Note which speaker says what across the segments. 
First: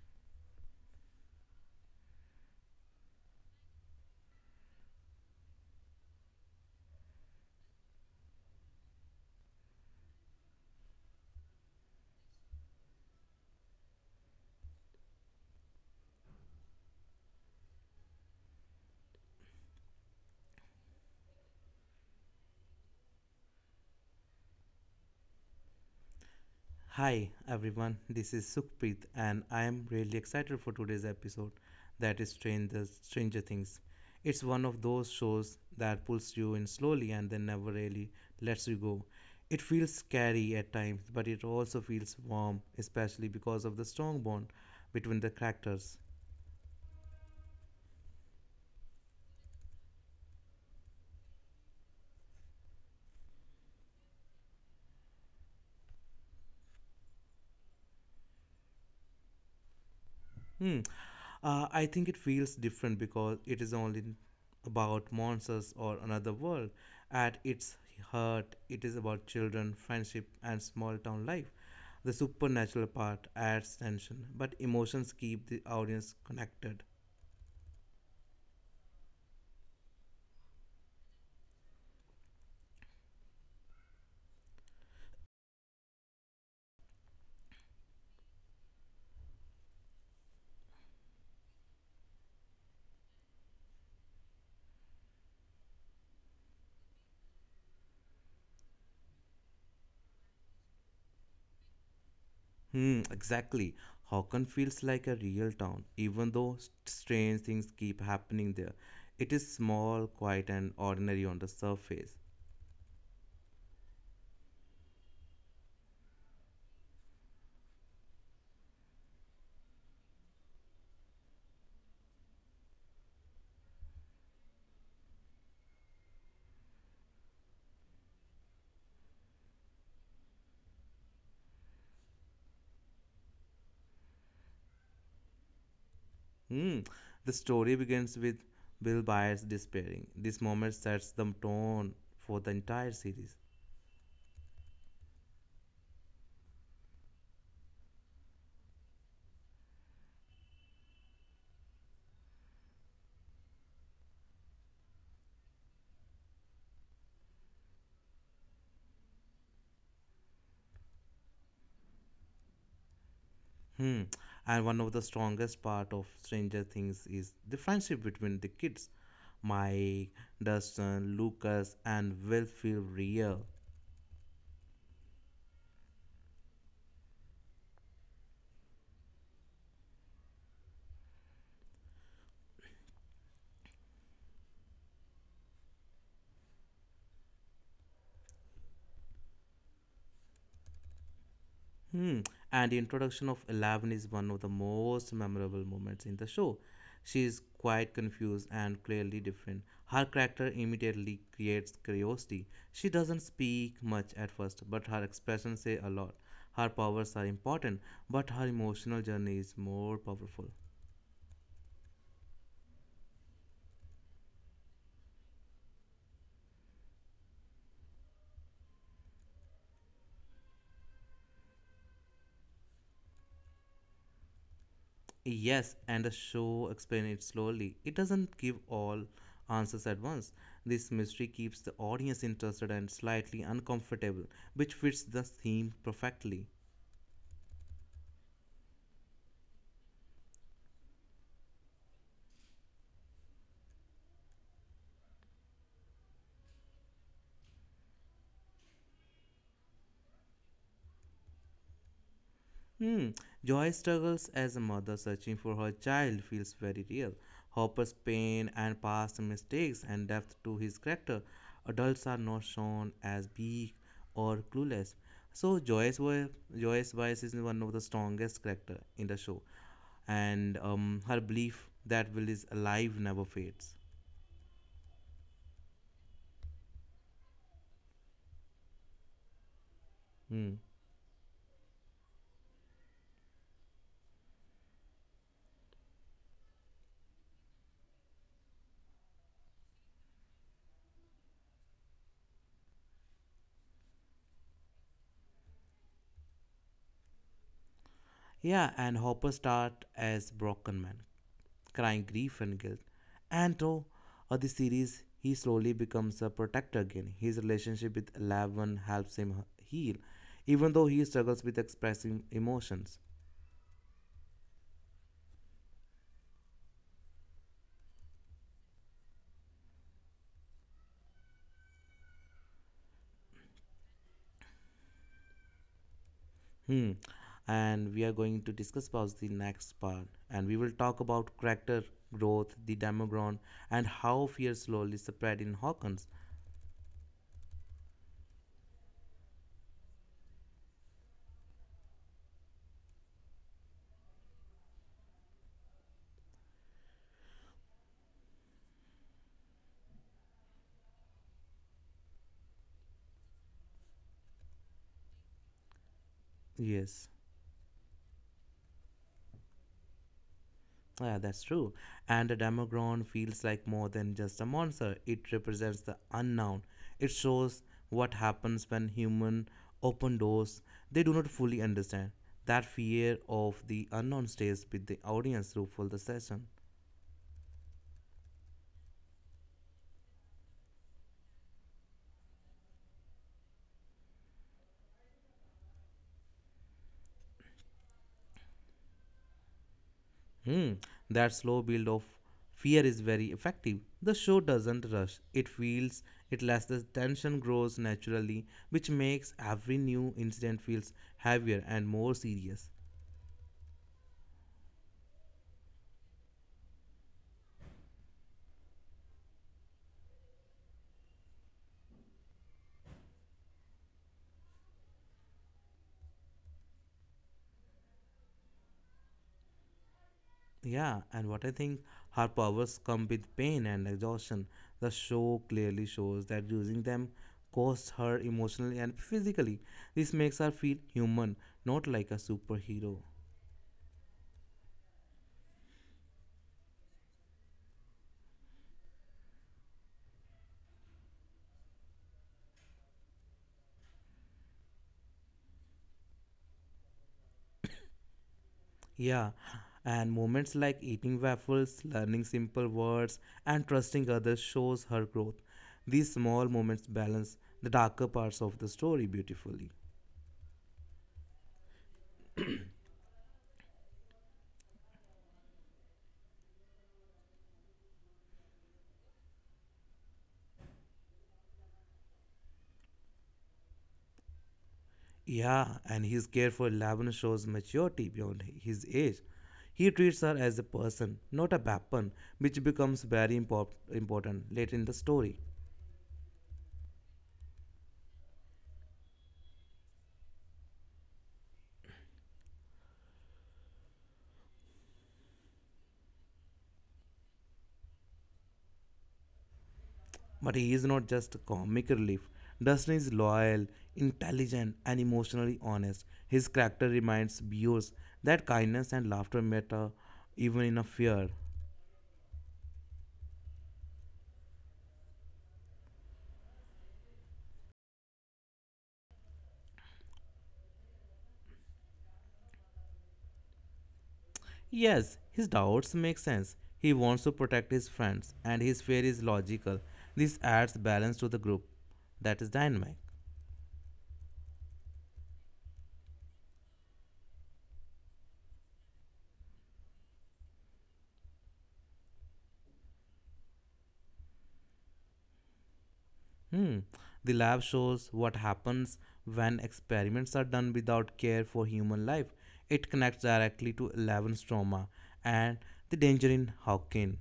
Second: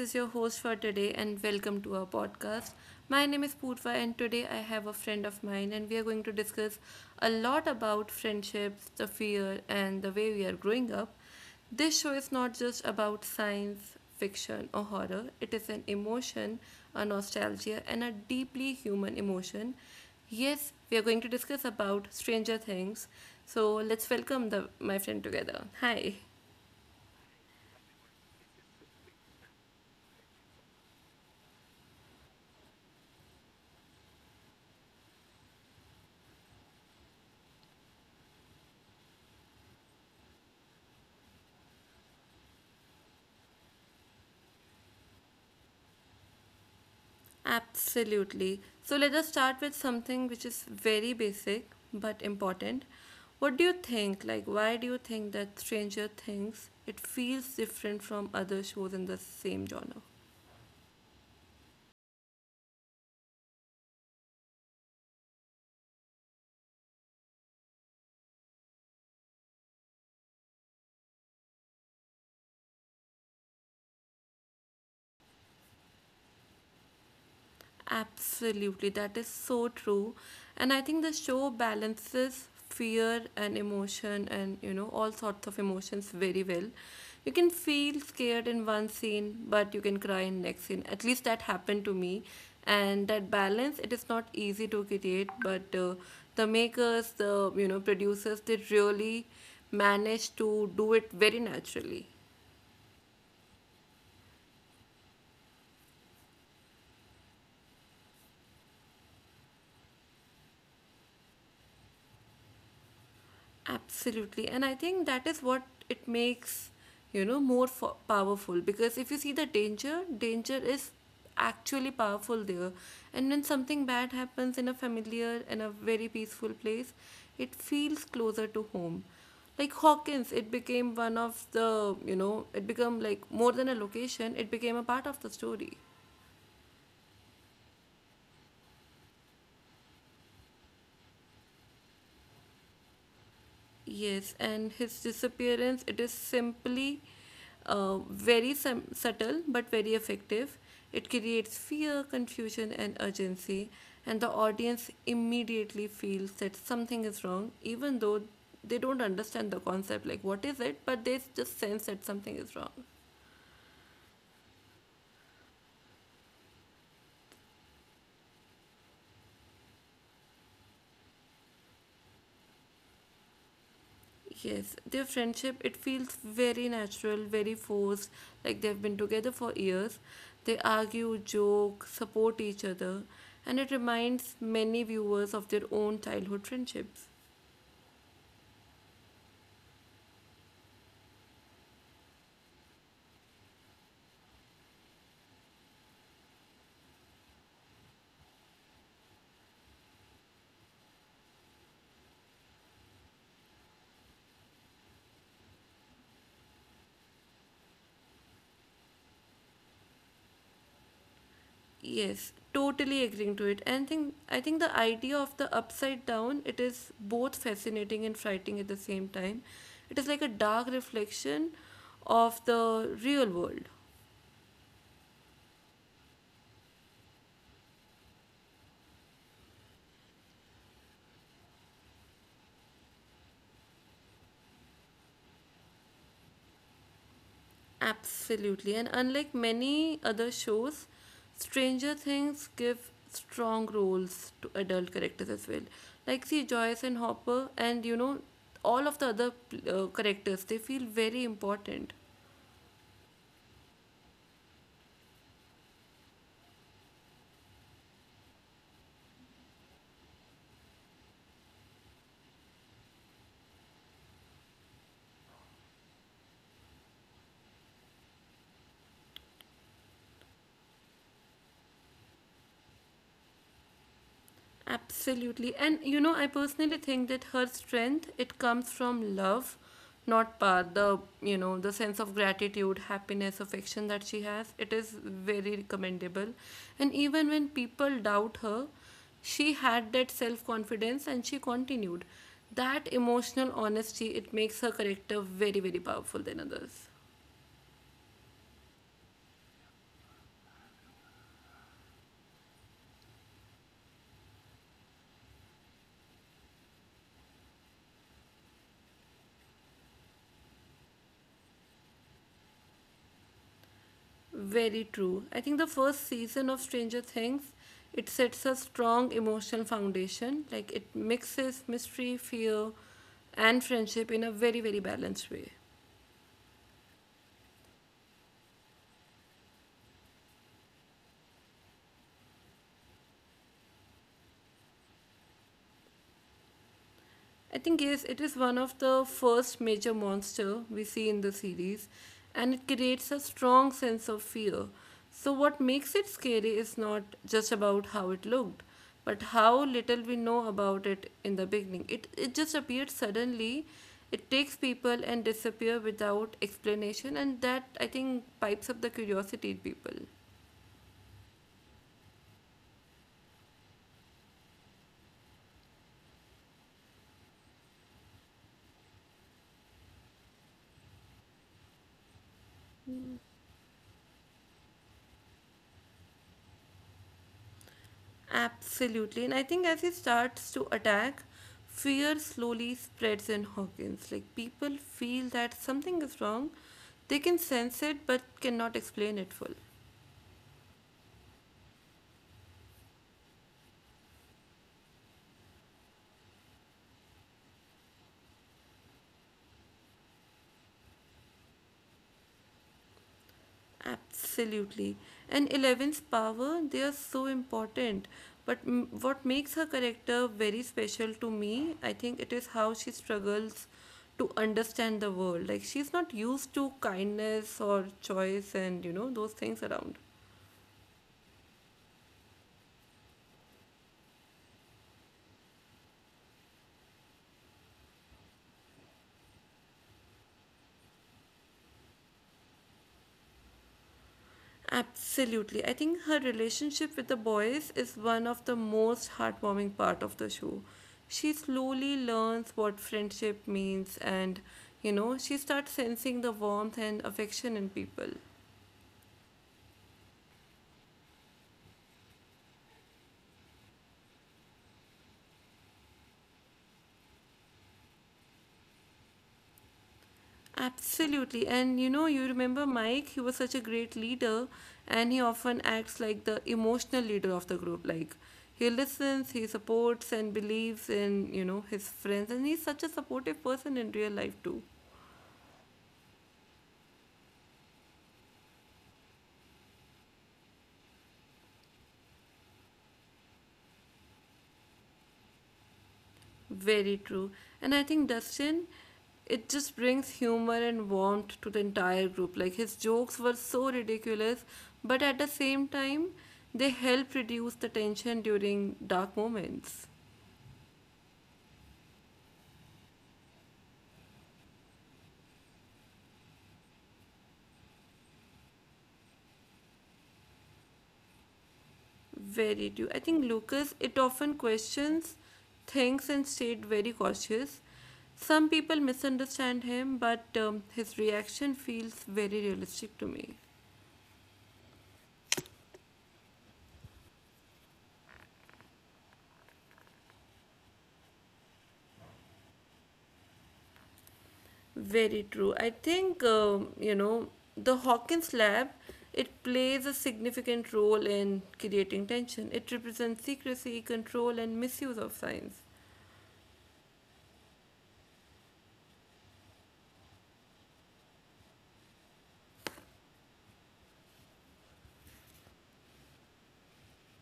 Speaker 1: is your host for today and welcome to our podcast. My name is Purva and today I have a friend of mine and we are going to discuss a lot about friendships, the fear and the way we are growing up. This show is not just about science, fiction or horror. It is an emotion, a nostalgia and a deeply human emotion. Yes, we are going to discuss about Stranger Things. So let's welcome the my friend together. Hi.
Speaker 2: Hi everyone, this is Sukhpreet and I am really excited for today's episode, that is Stranger Things. It's one of those shows that pulls you in slowly and then never really lets you go. It feels scary at times, but it also feels warm, especially because of the strong bond between the characters.
Speaker 1: Absolutely. So let us start with something which is very basic but important. What do you think? Like, why do you think that Stranger Things it feels different from other shows in the same genre?
Speaker 2: Hmm. I think it feels different because it is only about monsters or another world. At its heart, it is about children, friendship, and small town life. The supernatural part adds tension, but emotions keep the audience connected.
Speaker 1: Absolutely, that is so true. And I think the show balances fear and emotion and all sorts of emotions very well. You can feel scared in one scene, but you can cry in next scene. At least that happened to me. And that balance, it is not easy to create, but the makers, the producers, they really managed to do it very naturally.
Speaker 2: Hmm, exactly. Hawken feels like a real town, even though strange things keep happening there. It is small, quiet, and ordinary on the surface.
Speaker 1: Absolutely. And I think that is what it makes, more powerful because if you see the danger, danger is actually powerful there. And when something bad happens in a familiar and a very peaceful place, it feels closer to home. Like Hawkins, it became one of the, you know, it became like more than a location, it became a part of the story.
Speaker 2: Hmm. The story begins with Bill Byers despairing. This moment sets the tone for the entire series.
Speaker 1: Yes, and his disappearance, it is simply very subtle but very effective. It creates fear, confusion, and urgency, and the audience immediately feels that something is wrong, even though they don't understand the concept like what is it, but they just sense that something is wrong.
Speaker 2: Hmm. And one of the strongest part of Stranger Things is the friendship between the kids. Mike, Dustin, Lucas, and Will feel real.
Speaker 1: Yes, their friendship, it feels very natural, very forced, like they've been together for years. They argue, joke, support each other, and it reminds many viewers of their own childhood friendships.
Speaker 2: Hmm. And the introduction of Eleven is one of the most memorable moments in the show. She is quite confused and clearly different. Her character immediately creates curiosity. She doesn't speak much at first, but her expressions say a lot. Her powers are important, but her emotional journey is more powerful.
Speaker 1: Yes, totally agreeing to it. And think I think the idea of the upside down, it is both fascinating and frightening at the same time. It is like a dark reflection of the real world.
Speaker 2: Yes, and the show explains it slowly. It doesn't give all answers at once. This mystery keeps the audience interested and slightly uncomfortable, which fits the theme perfectly.
Speaker 1: Absolutely. And unlike many other shows, Stranger Things give strong roles to adult characters as well. Like, see, Joyce and Hopper, and all of the other characters, they feel very important.
Speaker 2: Hmm. Joy's struggles as a mother searching for her child feels very real. Hopper's pain and past mistakes and depth to his character. Adults are not shown as weak or clueless. So Joyce Wise is one of the strongest character in the show, and her belief that Will is alive never fades.
Speaker 1: Absolutely. And I personally think that her strength, it comes from love, not
Speaker 2: Hmm.
Speaker 1: power. The sense of gratitude, happiness, affection that she has, it is very commendable. And even when people doubt her, she had that self-confidence and she continued. That emotional honesty, it makes her character very, very powerful than others.
Speaker 2: Yeah, and Hopper start as broken man, crying grief and guilt. And through the series, he slowly becomes a protector again. His relationship with Eleven helps him heal, even though he struggles with expressing emotions.
Speaker 1: Very true. I think the first season of Stranger Things, it sets a strong emotional foundation. Like it mixes mystery, fear, and friendship in a very, very balanced way.
Speaker 2: Hmm. And we are going to discuss about the next part, and we will talk about character growth, the Demogron, and how fear slowly spread in Hawkins.
Speaker 1: I think yes, it is one of the first major monster we see in the series, and it creates a strong sense of fear. So what makes it scary is not just about how it looked, but how little we know about it in the beginning. It just appeared suddenly, it takes people and disappear without
Speaker 2: Yes.
Speaker 1: explanation, and that I think pipes up the curiosity in people.
Speaker 2: Yeah, that's true. And a demogorgon feels like more than just a monster. It represents the unknown. It shows what happens when human open doors they do not fully understand. That fear of the unknown stays with the audience through full the session.
Speaker 1: Absolutely. And I think as he starts to attack, fear slowly spreads in Hawkins. Like people feel that something is wrong. They can sense it but cannot explain it full.
Speaker 2: Hmm, that slow build of fear is very effective. The show doesn't rush. It feels it lets the tension grows naturally, which makes every new incident feels heavier and more serious.
Speaker 1: Absolutely. And Eleven's power, they are so important. But what makes her character very special to me, I think it is how she struggles to understand the world. Like she's not used to kindness or choice and those things around.
Speaker 2: Yeah, and what I think her powers come with pain and exhaustion. The show clearly shows that using them costs her emotionally and physically. This makes her feel human, not like a superhero.
Speaker 1: Absolutely. I think her relationship with the boys is one of the most heartwarming part of the show. She slowly learns what friendship means and she starts sensing the warmth and affection in people.
Speaker 2: Yeah, and moments like eating waffles, learning simple words, and trusting others shows her growth. These small moments balance the darker parts of the story beautifully.
Speaker 1: Absolutely. And you remember Mike, he was such a great leader and he often acts like the emotional leader of the group. Like he listens, he supports and believes in his friends and he's such a supportive person in real life too.
Speaker 2: Yeah, and his care for Laban shows maturity beyond his age. He treats her as a person, not a weapon, which becomes very important later in the story.
Speaker 1: Very true. And I think Dustin, it just brings humor and warmth to the entire group. Like his jokes were so ridiculous, but at the same time, they help reduce the tension during dark moments.
Speaker 2: But he is not just a comic relief. Dustin is loyal, intelligent, and emotionally honest. His character reminds viewers that kindness and laughter matter even in a fear.
Speaker 1: Very true. I think Lucas, it often questions things and stayed very cautious. Some people misunderstand him, but his reaction feels very realistic to me.
Speaker 2: Yes, his doubts make sense. He wants to protect his friends, and his fear is logical. This adds balance to the group. That is dynamic.
Speaker 1: Very true. I think, the Hawkins lab, it plays a significant role in creating tension. It represents secrecy, control, and misuse of science.
Speaker 2: Hmm. The lab shows what happens when experiments are done without care for human life. It connects directly to Eleven's trauma and the danger in Hawking.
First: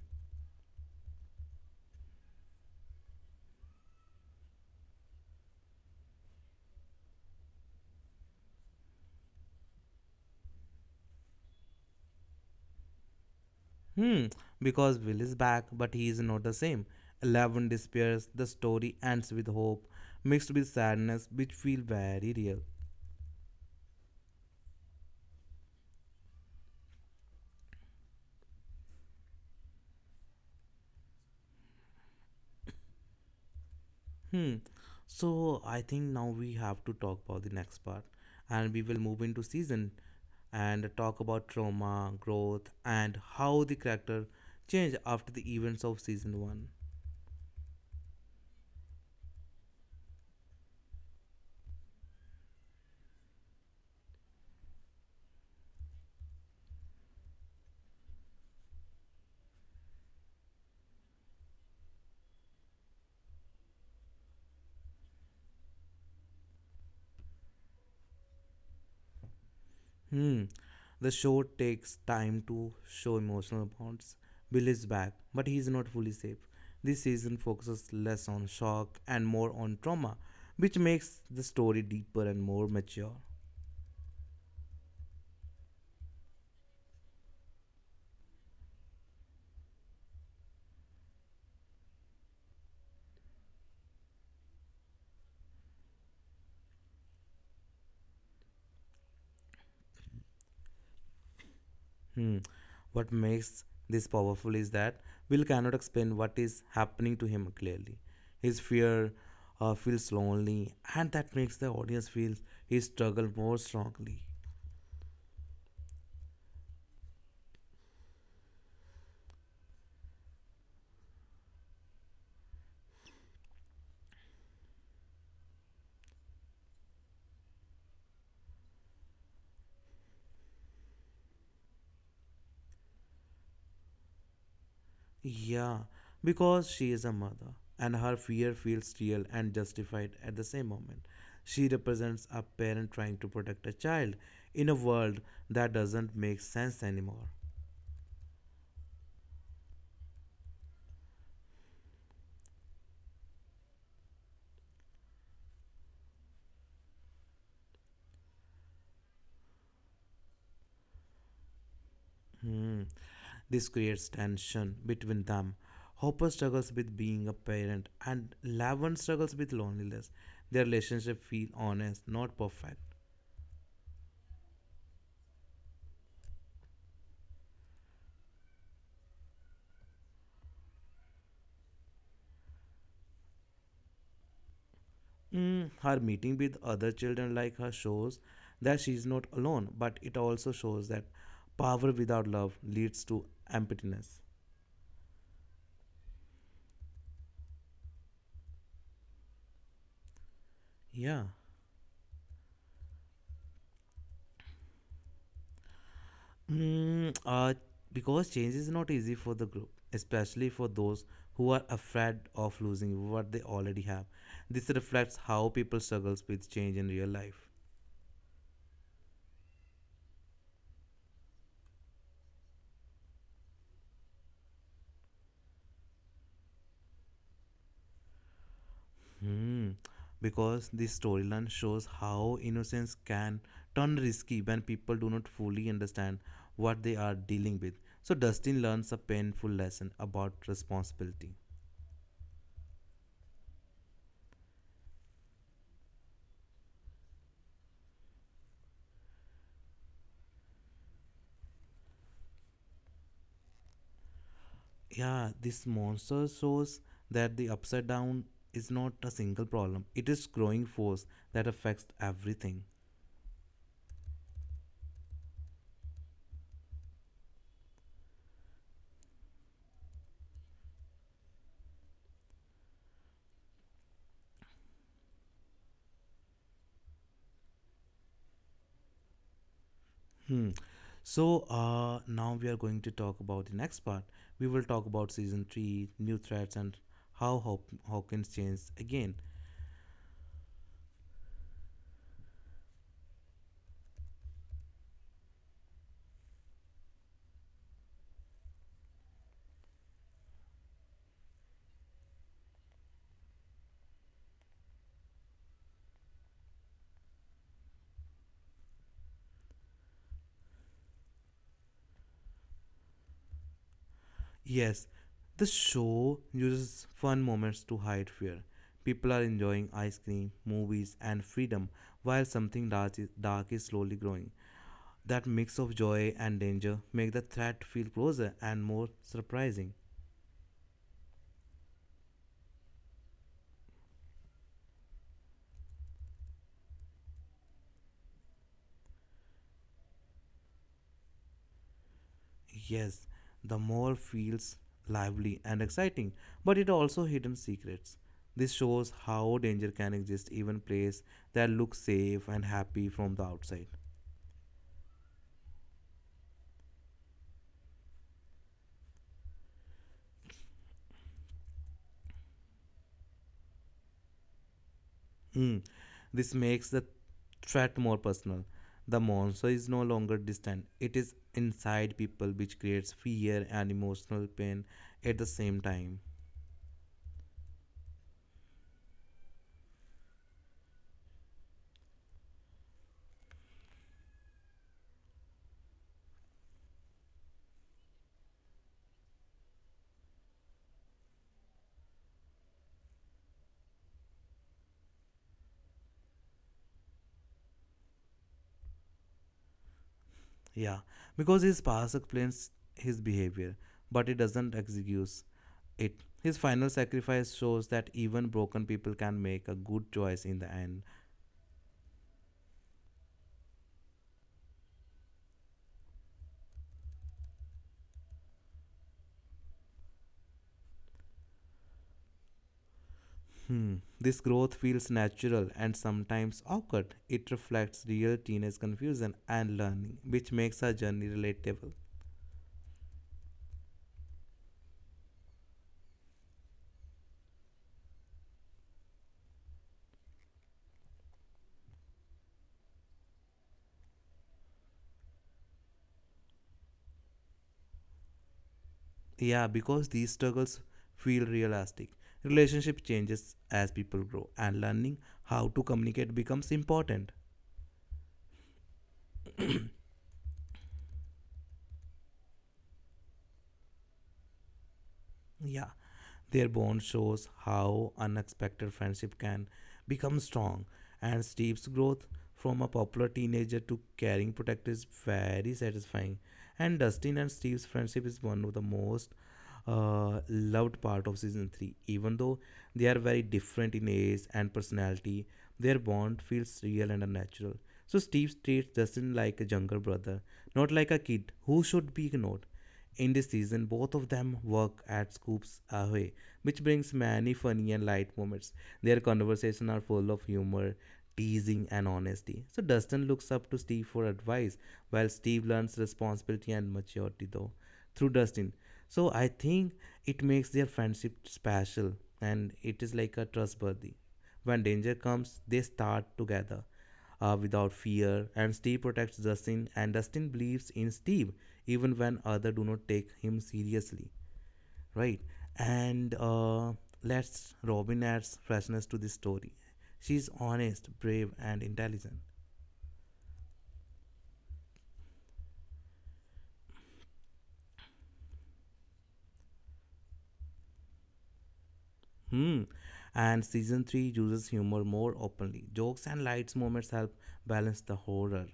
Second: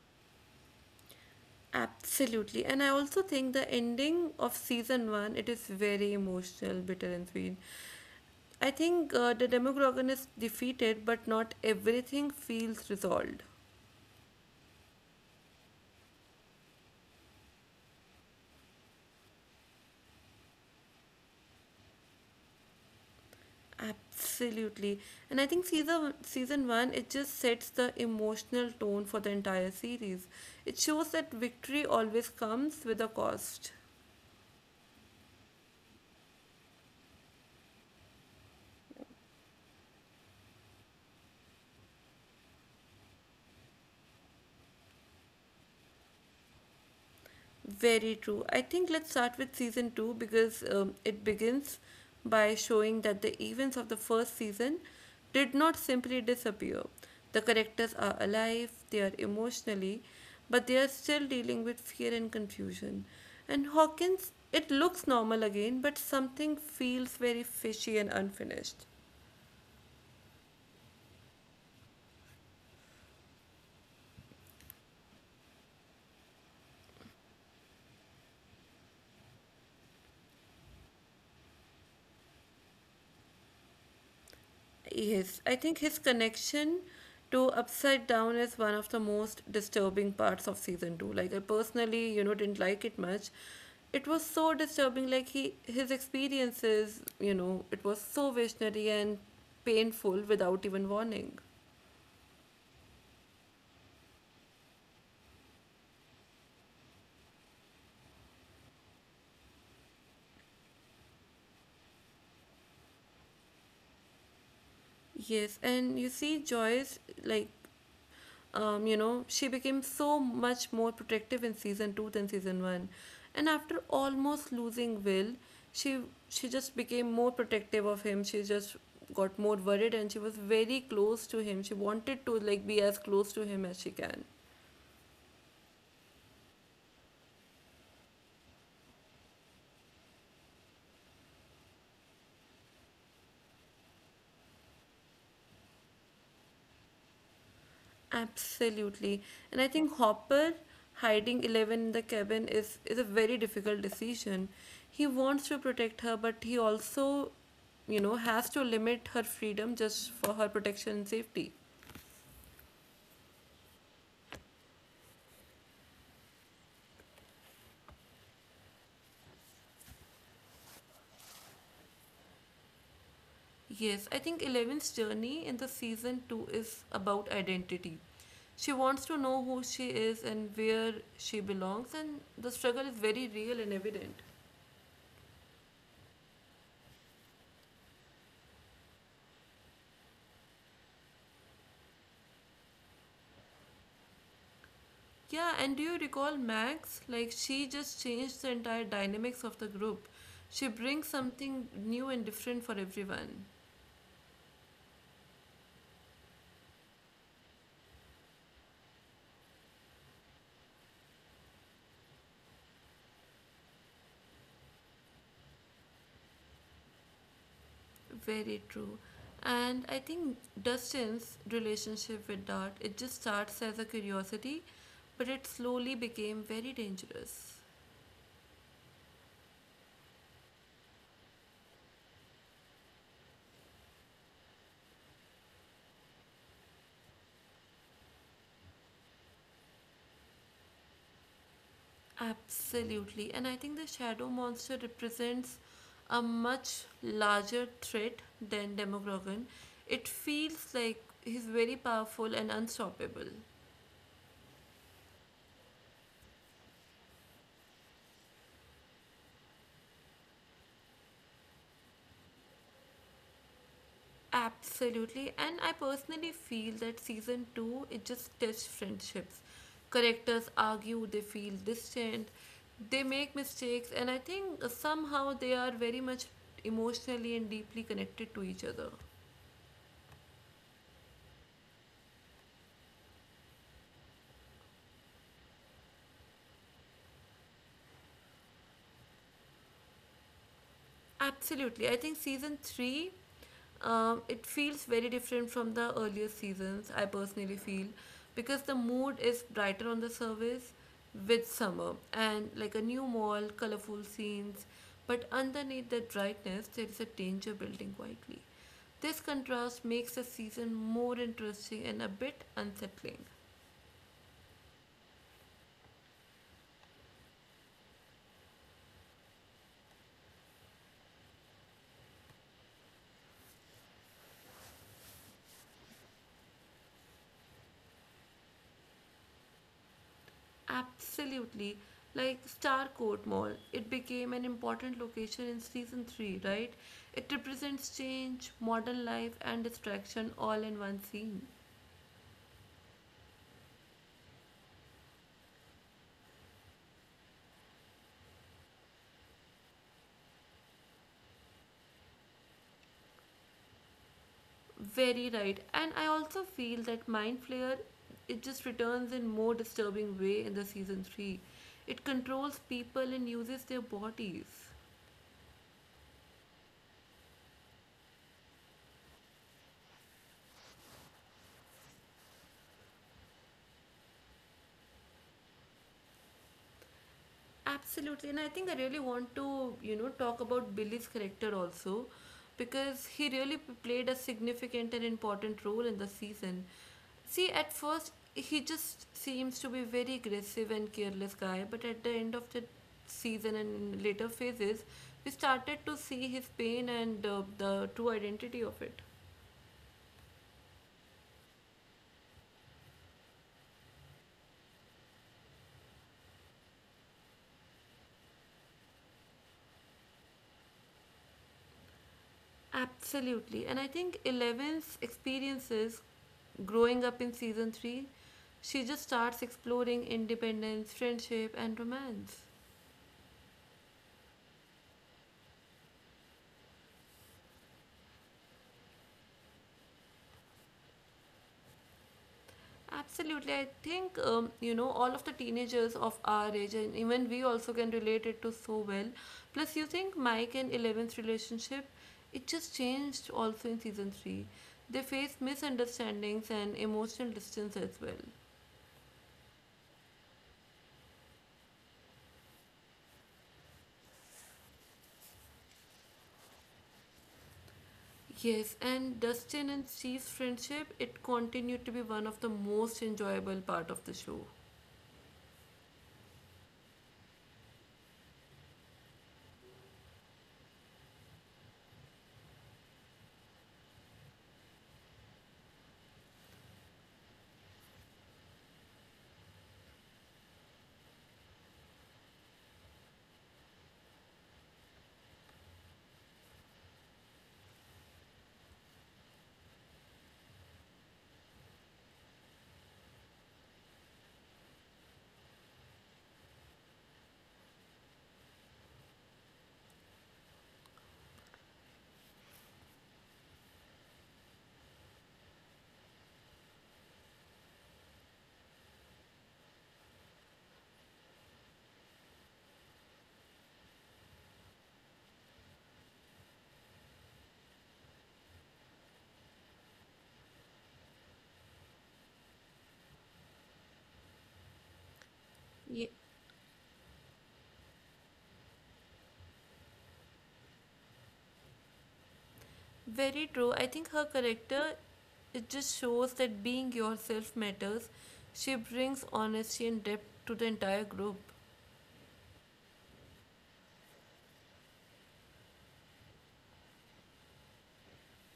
Speaker 1: Absolutely. And I also think the ending of season one, it is very emotional, bitter, and sweet. I think the Demogorgon is defeated, but not everything feels resolved.
Speaker 2: Hmm. Because Will is back, but he is not the same. Eleven despairs. The story ends with hope, mixed with sadness, which feel very real.
Speaker 1: Absolutely. And I think season one it just sets the emotional tone for the entire series. It shows that victory always comes with a cost.
Speaker 2: Hmm. So I think now we have to talk about the next part, and we will move into season and talk about trauma, growth, and how the character changed after the events of season one.
Speaker 1: Very true. I think let's start with season two because it begins by showing that the events of the first season did not simply disappear. The characters are alive, they are emotionally, but they are still dealing with fear and confusion. And Hawkins, it looks normal again, but something feels very fishy and unfinished.
Speaker 2: Hmm. The show takes time to show emotional bonds. Bill is back, but he is not fully safe. This season focuses less on shock and more on trauma, which makes the story deeper and more mature.
Speaker 1: Yes, I think his connection to Upside Down is one of the most disturbing parts of season two. Like I personally didn't like it much. It was so disturbing, like he his experiences it was so visionary and painful without even warning.
Speaker 2: Hmm. What makes this powerful is that Will cannot explain what is happening to him clearly. His fear feels lonely, and that makes the audience feel his struggle more strongly.
Speaker 1: Yes, and you see Joyce like she became so much more protective in season two than season one. And after almost losing Will, she she just became more protective of him. She just got more worried and she was very close to him. She wanted to like be as close to him as she can.
Speaker 2: Yeah, because she is a mother, and her fear feels real and justified at the same moment. She represents a parent trying to protect a child in a world that doesn't make sense anymore.
Speaker 1: Absolutely. And I think Hopper hiding Eleven in the cabin is a very difficult decision. He wants to protect her, but he also has to limit her freedom just for her protection and safety.
Speaker 2: Hmm. This creates tension between them. Hopper struggles with being a parent, and Lavon struggles with loneliness. Their relationship feels honest, not perfect.
Speaker 1: Yes, I think Eleven's journey in the season 2 is about identity. She wants to know who she is and where she belongs, and the struggle is very real and evident.
Speaker 2: Her meeting with other children like her shows that she is not alone, but it also shows that power without love leads to emptiness.
Speaker 1: Yeah, and do you recall Max? Like, she just changed the entire dynamics of the group. She brings
Speaker 2: Yeah.
Speaker 1: something new and different for everyone.
Speaker 2: Mm, uh, because change is not easy for the group, especially for those who are afraid of losing what they already have. This reflects how people struggles with change in real life.
Speaker 1: Very true. And I think Dustin's relationship with Dart, it just starts as a curiosity, but it slowly became very dangerous.
Speaker 2: Hmm. Because this storyline shows how innocence can turn risky when people do not fully understand what they are dealing with. So Dustin learns a painful lesson about responsibility.
Speaker 1: Absolutely. And I think the shadow monster represents a much larger threat than Demogorgon. It feels like he's very powerful and unstoppable.
Speaker 2: Yeah, this monster shows that the upside down is not a single problem. It is growing force that affects everything.
Speaker 1: Absolutely. And I personally feel that season 2 it just tests friendships. Characters argue, they feel distant, they make mistakes, and I think somehow they are very much emotionally and deeply connected to each other.
Speaker 2: Hmm. So now we are going to talk about the next part. We will talk about season three, new threats, and how Hawkins changed again.
Speaker 1: Absolutely. I think season 3 it feels very different from the earlier seasons, I personally feel, because the mood is brighter on the surface with summer and like a new mall, colorful scenes, but underneath that brightness, there is a danger building quietly. This contrast makes the season more interesting and a bit unsettling.
Speaker 2: Yes, the show uses fun moments to hide fear. People are enjoying ice cream, movies, and freedom, while something dark is slowly growing. That mix of joy and danger make the threat feel closer and more surprising.
Speaker 1: Absolutely. Like Starcourt Mall, it became an important location in season 3, right? It represents change, modern life, and distraction all in one scene.
Speaker 2: Yes, the mall feels lively and exciting, but it also hidden secrets. This shows how danger can exist even place that look safe and happy from the outside.
Speaker 1: Very right. And I also feel that Mind Flayer, it just returns in more disturbing way in the season 3. It controls people and uses their bodies.
Speaker 2: Mm, This makes the threat more personal. The monster is no longer distant. It is inside people which creates fear and emotional pain at the same time.
Speaker 1: Absolutely, and I think I really want to talk about Billy's character also, because he really played a significant and important role in the season. See, at first he just seems to be very aggressive and careless guy, but at the end of the season and in later phases, we started to see his pain and the true identity of it.
Speaker 2: Yeah, because his past explains his behavior, but it doesn't excuse it. His final sacrifice shows that even broken people can make a good choice in the end.
Speaker 1: Absolutely. And I think Eleven's experiences growing up in season 3, she just starts exploring independence, friendship, and romance.
Speaker 2: Hmm. This growth feels natural and sometimes awkward. It reflects real teenage confusion and learning, which makes our journey relatable.
Speaker 1: Absolutely. I think, all of the teenagers of our age, and even we also can relate it to so well. Plus, you think Mike and Eleven's relationship, it just changed also in season 3. They faced misunderstandings and emotional distance as well.
Speaker 2: Yeah, because these struggles feel realistic. Relationship changes as people grow, and learning how to communicate becomes important.
Speaker 1: Yes, and Dustin and Steve's friendship, it continued to be one of the most enjoyable part of the show.
Speaker 2: Yeah, their bond shows how unexpected friendship can become strong, and Steve's growth from a popular teenager to caring protector is very satisfying. And Dustin and Steve's friendship is one of the most loved part of season 3, even though they are very different in age and personality, their bond feels real and natural. So Steve treats Dustin like a younger brother, not like a kid who should be ignored. In this season, both of them work at Scoops Ahoy, which brings many funny and light moments. Their conversations are full of humor, teasing, and honesty. So Dustin looks up to Steve for advice, while Steve learns responsibility and maturity, though, through Dustin. So I think it makes their friendship special, and it is like a trustworthy. When danger comes, they start together without fear, and Steve protects Dustin, and Dustin believes in Steve even when others do not take him seriously, right?
Speaker 1: Yeah,
Speaker 2: And let's Robin adds freshness to this story. She's honest, brave, and intelligent.
Speaker 1: very true. I think her character, it just shows that being yourself matters. She brings honesty and depth to the entire group.
Speaker 2: Hmm. And season three uses humor more openly. Jokes and light moments help balance the horror.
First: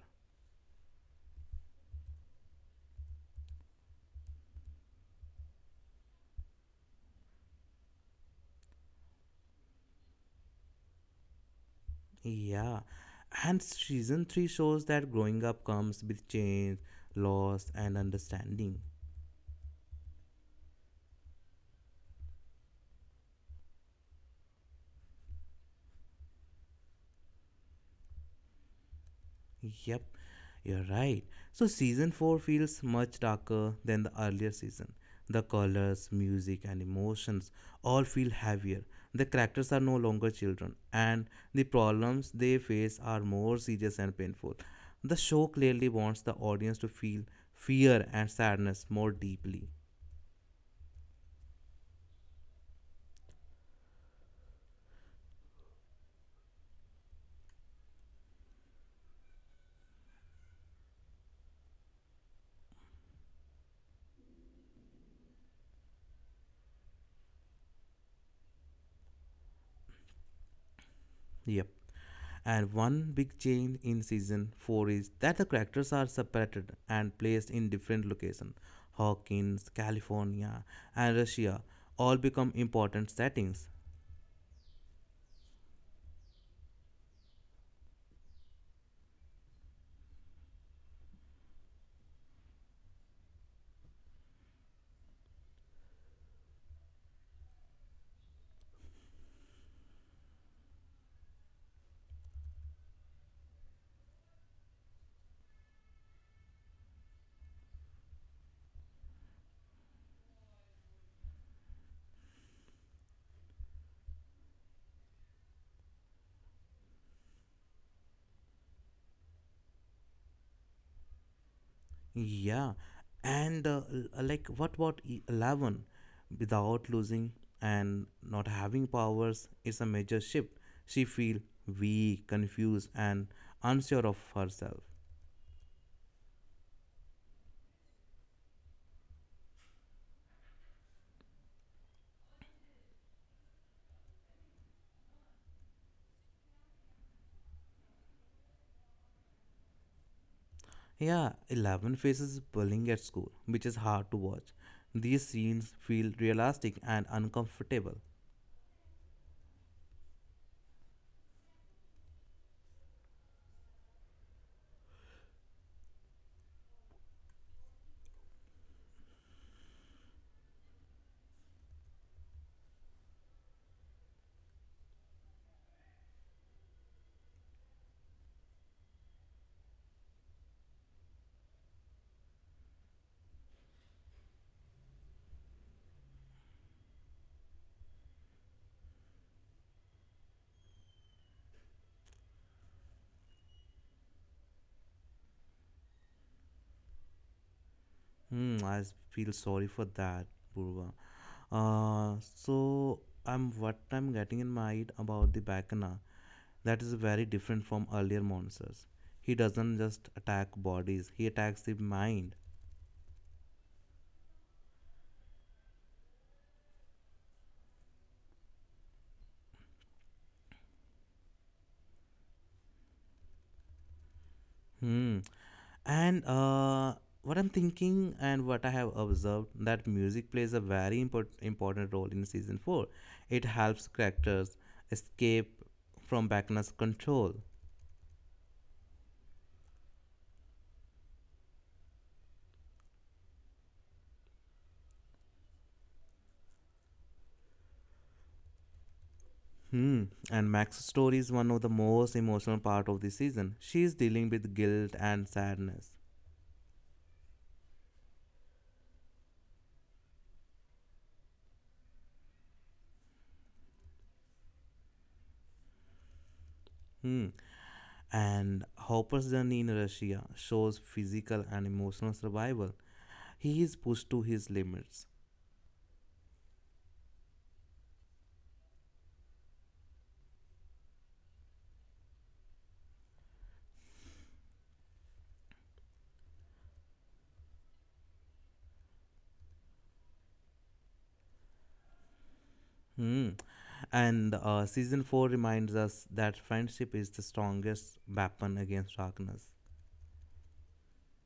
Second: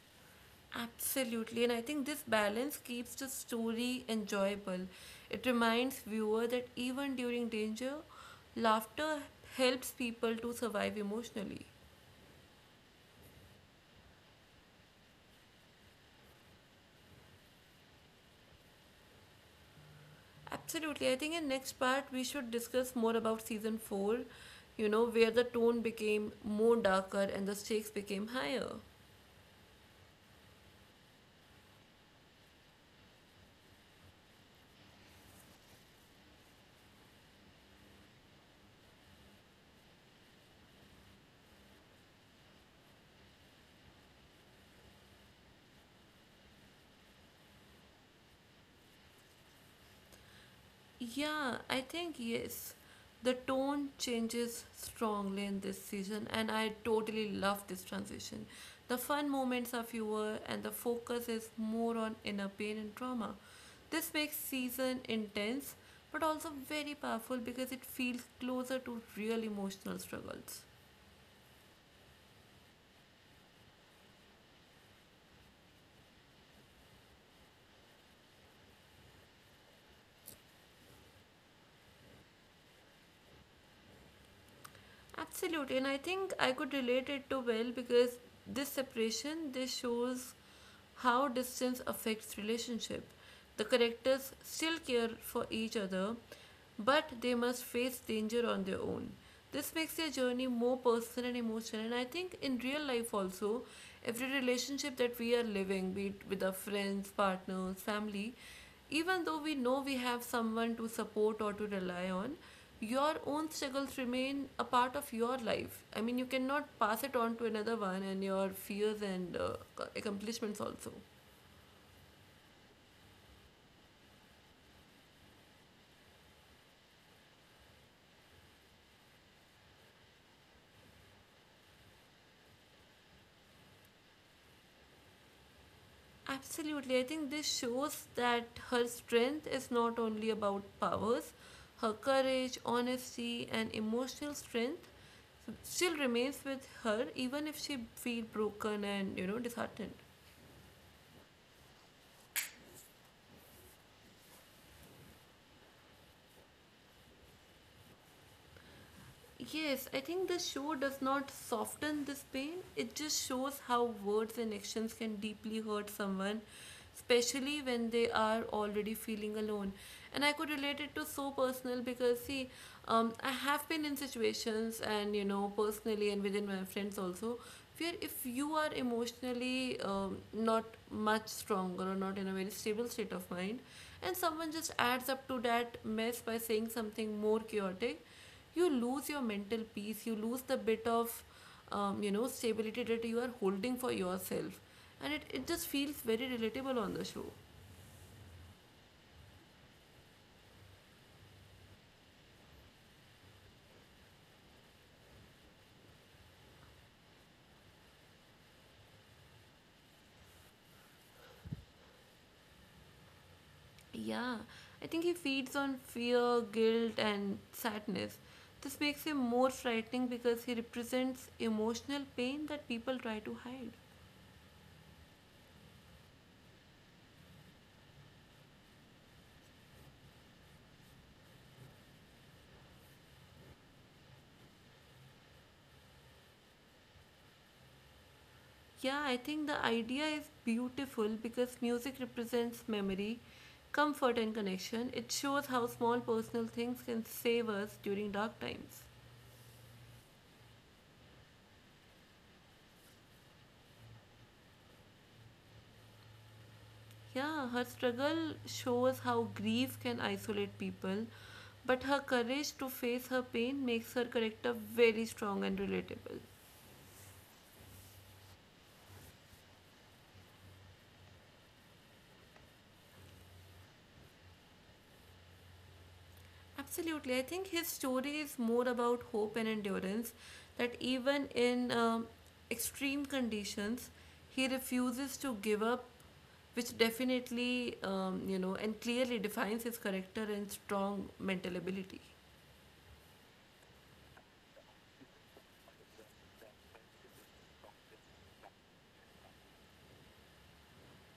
Speaker 1: Absolutely, and I think this balance keeps the story enjoyable. It reminds viewer that even during danger, laughter helps people to survive emotionally.
Speaker 2: Yeah. And season 3 shows that growing up comes with change, loss, and understanding.
Speaker 1: Absolutely. I think in next part we should discuss more about season 4, you know, where the tone became more darker and the stakes became higher.
Speaker 2: Yep, you're right. So season 4 feels much darker than the earlier season. The colors, music, and emotions all feel heavier. The characters are no longer children, and the problems they face are more serious and painful. The show clearly wants the audience to feel fear and sadness more deeply.
Speaker 1: Yeah, I think yes. The tone changes strongly in this season and I totally love this transition. The fun moments are fewer and the focus is more on inner pain and trauma. This makes season intense but also very powerful because it feels closer to real emotional struggles.
Speaker 2: Yep. And one big change in season 4 is that the characters are separated and placed in different locations. Hawkins, California, and Russia all become important settings.
Speaker 1: Absolutely, and I think I could relate it to well because this separation this shows how distance affects relationship. The characters still care for each other, but they must face danger on their own. This makes their journey more personal and emotional, and I think in real life also, every relationship that we are living, be it with our friends, partners, family, even though we know we have someone to support or to rely on, your own struggles remain a part of your life. I mean, you cannot pass it on to another one and your fears and accomplishments also.
Speaker 2: Yeah. And like what about 11 without losing and not having powers is a major shift. She feel weak, confused and unsure of herself.
Speaker 1: Absolutely. I think this shows that her strength is not only about powers, her courage, honesty, and emotional strength still remains with her even if she feels broken and you know disheartened.
Speaker 2: Yeah, Eleven faces bullying at school, which is hard to watch. These scenes feel realistic and uncomfortable.
Speaker 1: Yes, I think the show does not soften this pain. It just shows how words and actions can deeply hurt someone, especially when they are already feeling alone. And I could relate it to so personal because, see, I have been in situations and, you know, personally and within my friends also, where if you are emotionally not much stronger or not in a very stable state of mind, and someone just adds up to that mess by saying something more chaotic, you lose your mental peace, you lose the bit of you know stability that you are holding for yourself, and it just feels very relatable on the show.
Speaker 2: Hmm, I feel sorry for that, Purva. So I'm what I'm getting in mind about the Bacana. That is very different from earlier monsters. He doesn't just attack bodies; he attacks the mind.
Speaker 1: Yeah, I think he feeds on fear, guilt and sadness. This makes him more frightening because he represents emotional pain that people try to hide.
Speaker 2: Hmm. And what I'm thinking and what I have observed that music plays a very important role in season 4. It helps characters escape from Vecna's control.
Speaker 1: Yeah, I think the idea is beautiful because music represents memory, comfort and connection. It shows how small personal things can save us during dark times.
Speaker 2: Hmm. And Max's story is one of the most emotional part of the season. She is dealing with guilt and sadness.
Speaker 1: Yeah, her struggle shows how grief can isolate people, but her courage to face her pain makes her character very strong and relatable.
Speaker 2: Hmm. And Hopper's journey in Russia shows physical and emotional survival. He is pushed to his limits.
Speaker 1: Absolutely, I think his story is more about hope and endurance, that even in extreme conditions, he refuses to give up, which definitely, you know, and clearly defines his character and strong mental ability.
Speaker 2: Hmm. And Season 4 reminds us that friendship is the strongest weapon against darkness.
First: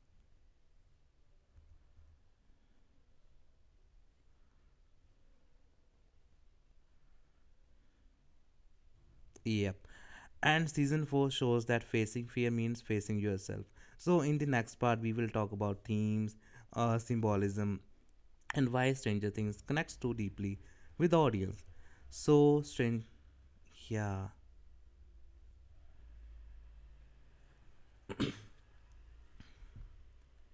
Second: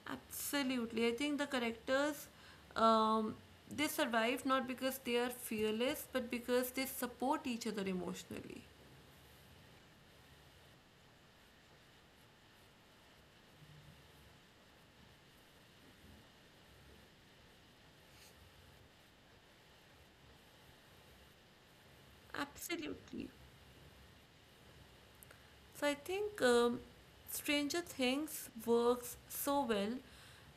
Speaker 1: Absolutely. I think the characters, um, they survive not because they are fearless, but because they support each other emotionally.
Speaker 2: Yep. And season 4 shows that facing fear means facing yourself. So, in the next part, we will talk about themes, symbolism, and why Stranger Things connects too deeply with the audience. So, strange.
Speaker 1: Absolutely.
Speaker 2: Yeah.
Speaker 1: So I think Stranger Things works so well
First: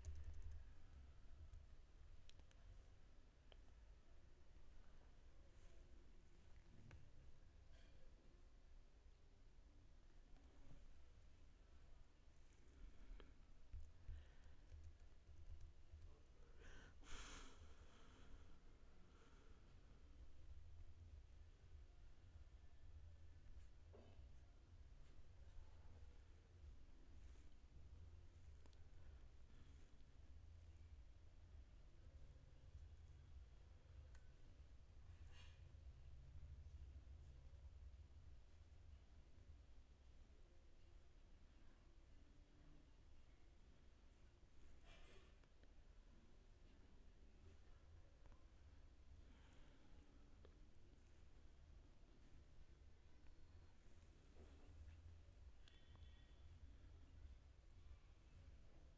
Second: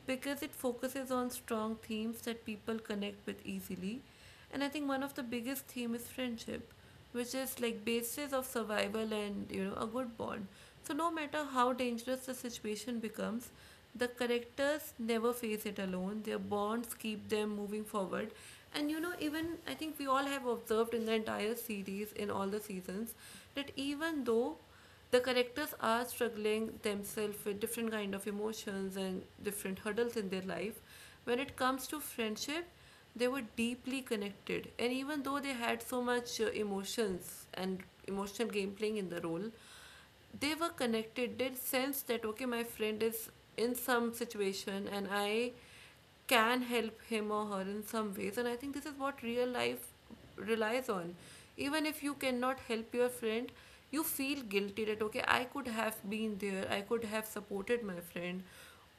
Speaker 1: because it focuses on strong themes that people connect with easily. And I think one of the biggest theme is friendship, which is like basis of survival and you know a good bond. So no matter how dangerous the situation becomes, the characters never face it alone. Their bonds keep them moving forward. And you know, even I think we all have observed in the entire series, in all the seasons, that even though the characters are struggling themselves with different kind of emotions and different hurdles in their life, when it comes to friendship, they were deeply connected, and even though they had so much emotions and emotional game playing in the role, they were connected, they sensed that okay my friend is in some situation and I can help him or her in some ways. And I think this is what real life relies on. Even if you cannot help your friend, you feel guilty that, okay, I could have been there, I could have supported my friend.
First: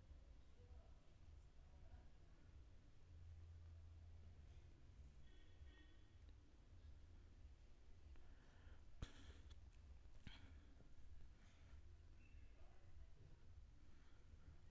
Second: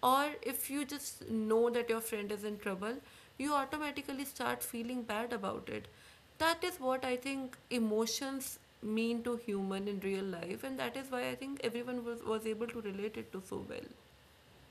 Speaker 1: Or if you just know that your friend is in trouble, you automatically start feeling bad about it. That is what I think emotions mean to human in real life, and that is why I think everyone was able to relate it to so well.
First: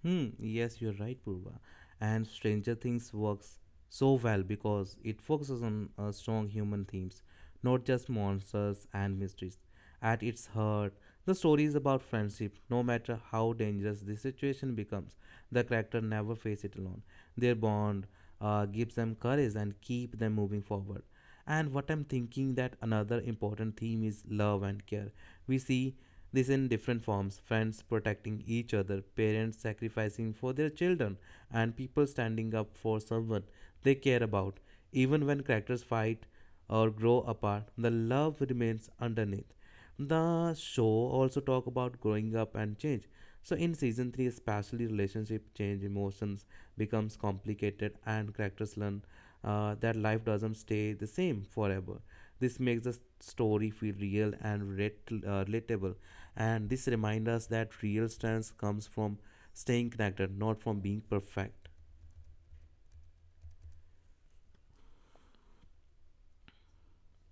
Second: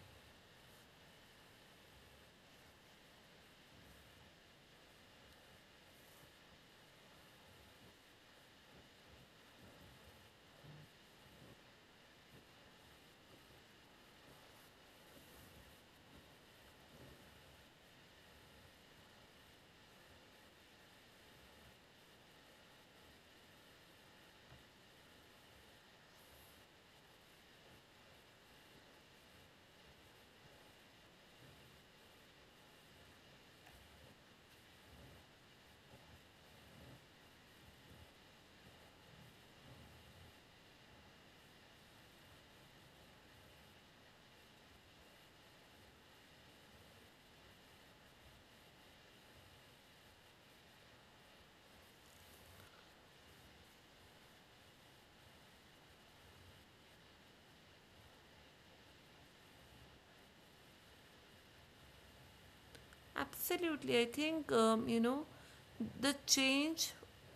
Speaker 2: Hmm. Yes, you're right, Purva. And Stranger Things works so well because it focuses on strong human themes, not just monsters and mysteries. At its heart, the story is about friendship. No matter how dangerous the situation becomes, the character never face it alone. Their bond gives them courage and keep them moving forward. And what I'm thinking that another important theme is love and care. We see this in different forms: friends protecting each other, parents sacrificing for their children, and people standing up for someone they care about. Even when characters fight or grow apart, the love remains underneath. The show also talk about growing up and change. So in season 3, especially, relationship change, emotions becomes complicated, and characters learn that life doesn't stay the same forever. This makes the story feel real and relatable, and this reminds us that real strength comes from staying connected, not from being perfect.
Speaker 1: Absolutely. I think, you know, the change,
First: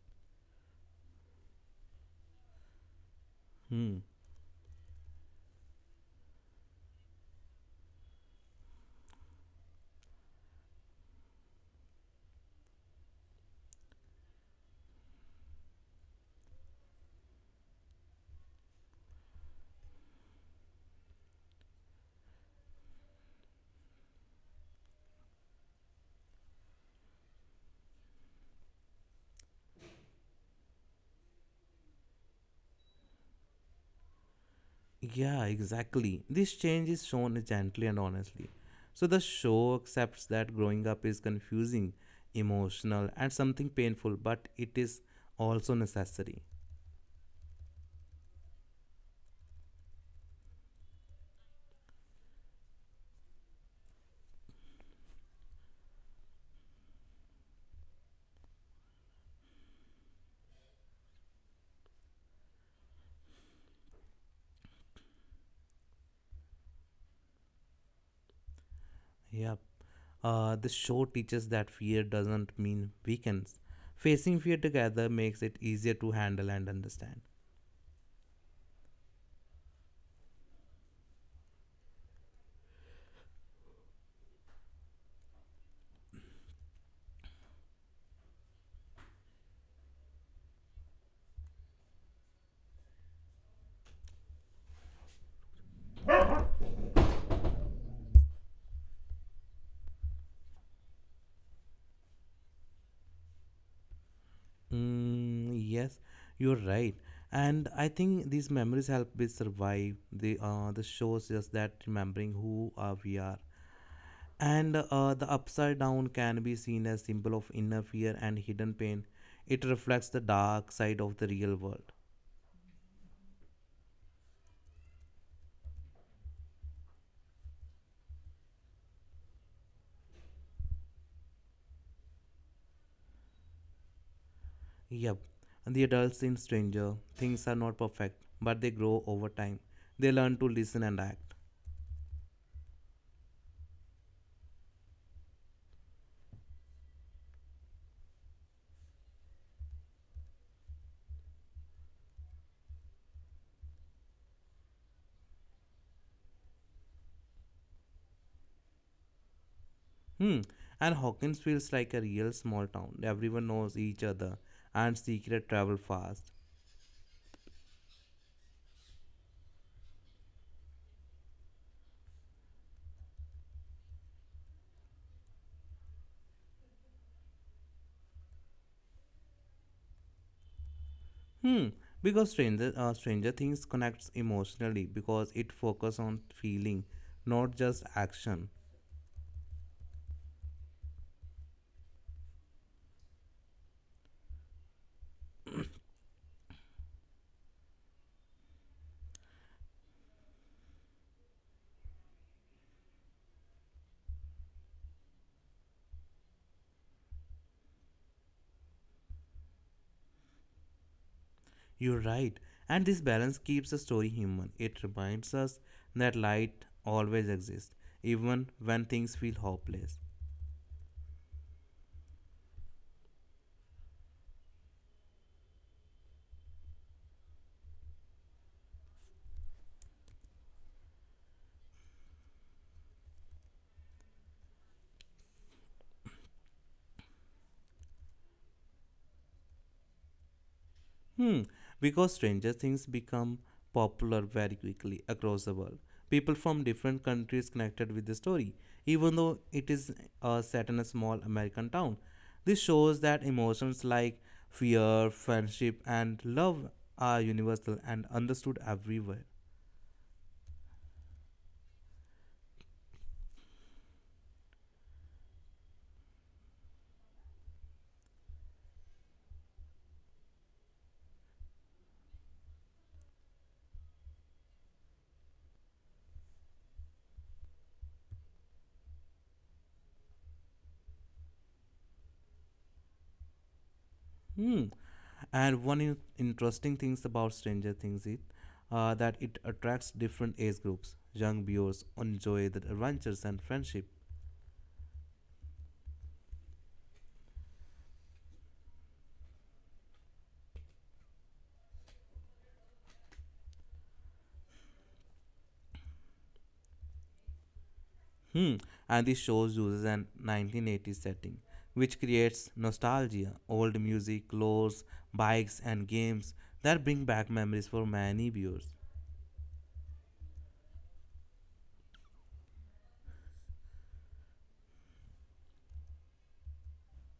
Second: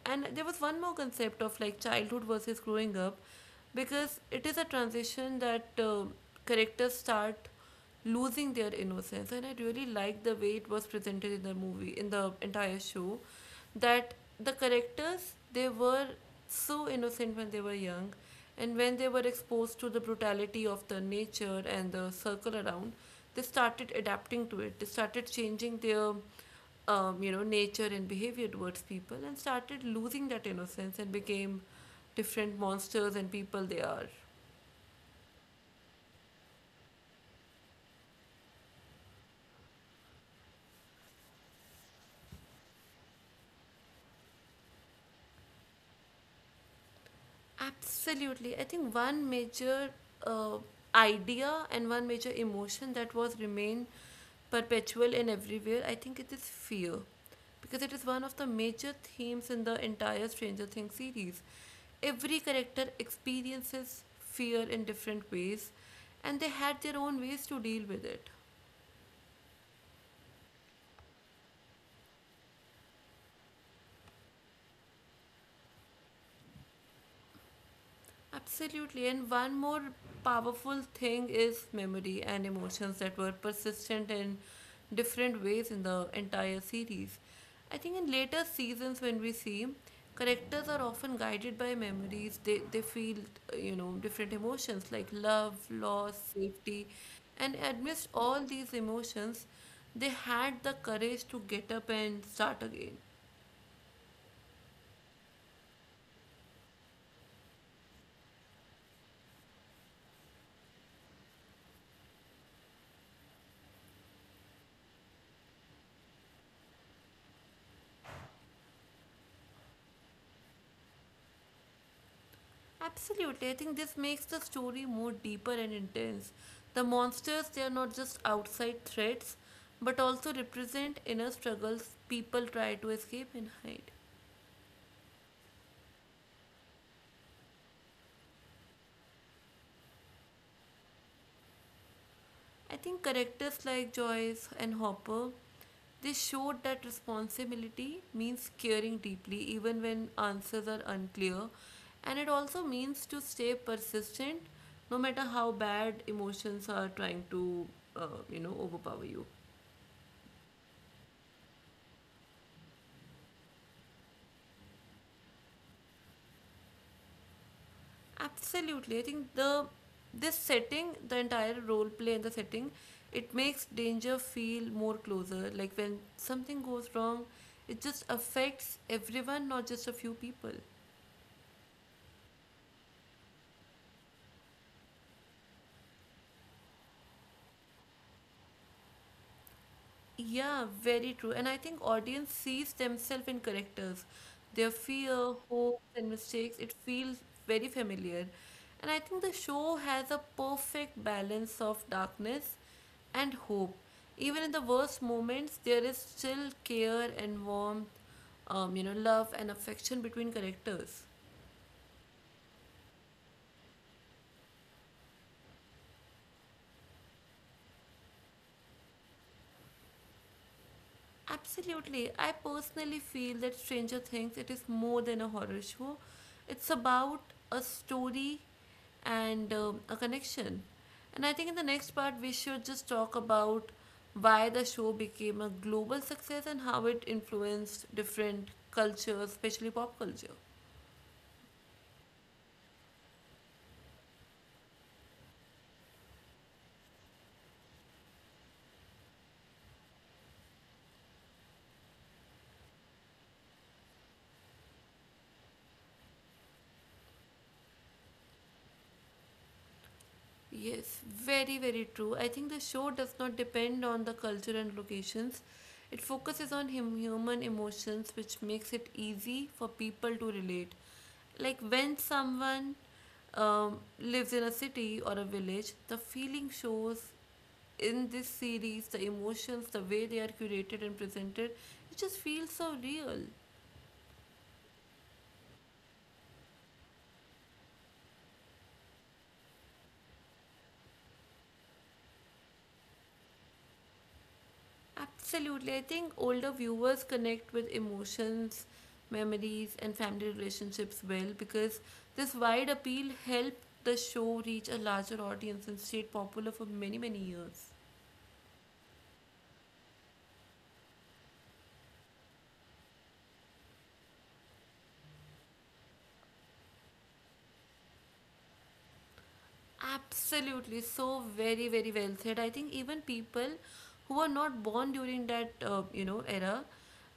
Speaker 1: and there was one more concept of like childhood versus growing up,
Speaker 2: Hmm.
Speaker 1: because it is a transition that characters start losing their innocence. And I really like the way it was presented in the movie, in the entire show, that the characters, they were so innocent when they were young, and when they were exposed to the brutality of the nature and the circle around, they started adapting to it. They started changing their, you know, nature and behavior towards people, and started losing that innocence and became different monsters and people they are.
Speaker 2: Yeah, exactly. This change is shown gently and honestly. So the show accepts that growing up is confusing, emotional, and something painful, but it is also necessary.
Speaker 1: Absolutely. I think one major uh, idea and one major emotion that was remain perpetual in everywhere, I think it is fear. Because it is one of the major themes in the entire Stranger Things series. Every character experiences fear in different ways, and they had their own ways to deal with it.
Speaker 2: Yep. The show teaches that fear doesn't mean weakness. Facing fear together makes it easier to handle and understand.
Speaker 1: Absolutely. And one more powerful thing is memory and emotions that were persistent in different ways in the entire series. I think in later seasons, when we see characters are often guided by memories, they feel, you know, different emotions like love, loss, safety. And amidst all these emotions, they had the courage to get up and start again.
Speaker 2: Mm, yes, you're right. And I think these memories help us survive. The shows just that remembering who we are. And the upside down can be seen as symbol of inner fear and hidden pain. It reflects the dark side of the real world.
Speaker 1: Absolutely. I think this makes the story more deeper and intense. The monsters, they are not just outside threats, but also represent inner struggles people try to escape and hide.
Speaker 2: Yep, the adults in Stranger, things are not perfect, but they grow over time. They learn to listen and act.
Speaker 1: I think characters like Joyce and Hopper, they showed that responsibility means caring deeply even when answers are unclear, and it also means to stay persistent no matter how bad emotions are trying to, you know, overpower you.
Speaker 2: Hmm, and Hawkins feels like a real small town. Everyone knows each other, and secret travel fast.
Speaker 1: Absolutely. I think the this setting, the entire role play and the setting, it makes danger feel more closer. Like when something goes wrong, it just affects everyone, not just a few people.
Speaker 2: Hmm, because Stranger Things connects emotionally because it focuses on feeling, not just action.
Speaker 1: Yeah, very true. And I think audience sees themselves in characters. Their fear, hopes, and mistakes, it feels very familiar. And I think the show has a perfect balance of darkness and hope. Even in the worst moments, there is still care and warmth, you know, love and affection between characters.
Speaker 2: You're right. And this balance keeps the story human. It reminds us that light always exists, even when things feel hopeless.
Speaker 1: Absolutely. I personally feel that Stranger Things it is more than a horror show. It's about a story and a connection. And I think in the next part we should just talk about why the show became a global success and how it influenced different cultures, especially pop culture.
Speaker 2: Hmm, because Stranger Things become popular very quickly across the world. People from different countries connected with the story, even though it is set in a small American town. This shows that emotions like fear, friendship, and love are universal and understood everywhere.
Speaker 1: Yes, very, very true. I think the show does not depend on the culture and locations. It focuses on hum- human emotions, which makes it easy for people to relate. Like when someone lives in a city or a village, the feeling shows in this series, the emotions, the way they are curated and presented, it just feels so real.
Speaker 2: Hmm. And one interesting things about Stranger Things is that it attracts different age groups. Young viewers enjoy the adventures and friendship.
Speaker 1: Absolutely. I think older viewers connect with emotions, memories, and family relationships well because this wide appeal helped the show reach a larger audience and stayed popular for many, many years.
Speaker 2: Hmm. And this show uses an 1980s setting, which creates nostalgia, old music, clothes, bikes, and games that bring back memories for many viewers.
Speaker 1: Absolutely, so very, very well said. I think even people who were not born during that you know era,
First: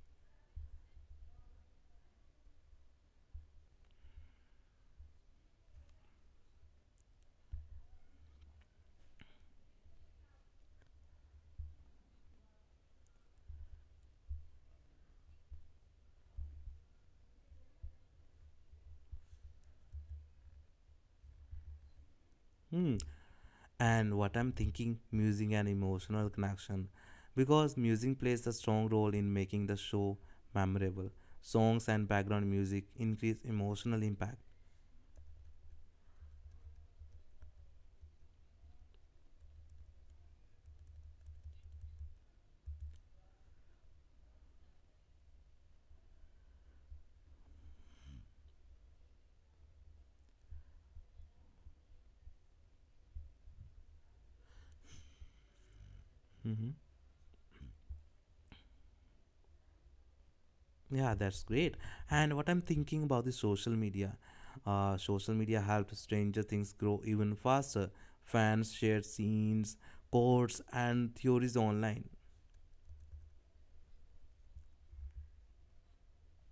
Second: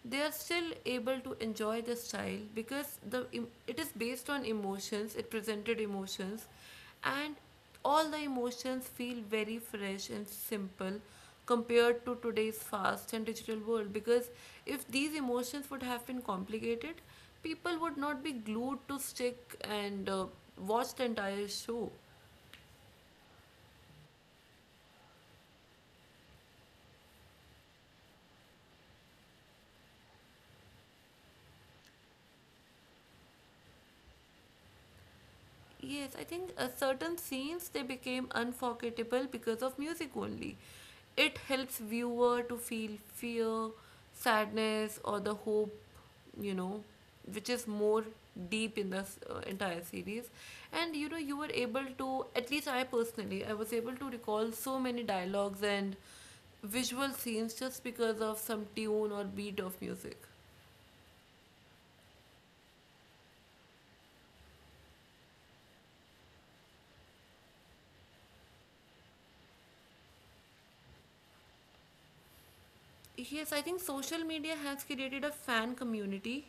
Speaker 1: they are still able to enjoy the style because the em- it is based on emotions. It presented emotions, and all the emotions feel very fresh and simple compared to today's fast and digital world. Because if these emotions would have been complicated, people would not be glued to stick and watch the entire show.
Speaker 2: Hmm. And what I'm thinking, music and emotional connection, because music plays a strong role in making the show memorable. Songs and background music increase emotional impact.
Speaker 1: Yes, I think certain scenes they became unforgettable because of music only. It helps viewer to feel fear, sadness, or the hope, you know, which is more deep in this entire series. And you know, you were able to, at least I personally, I was able to recall so many dialogues and
Speaker 2: Hmm.
Speaker 1: visual scenes just because of some tune or beat of music.
Speaker 2: Yeah, that's great. And what I'm thinking about the social media, social media helped Stranger Things grow even faster. Fans shared scenes, quotes, and theories online.
Speaker 1: Yes, I think social media has created a fan community,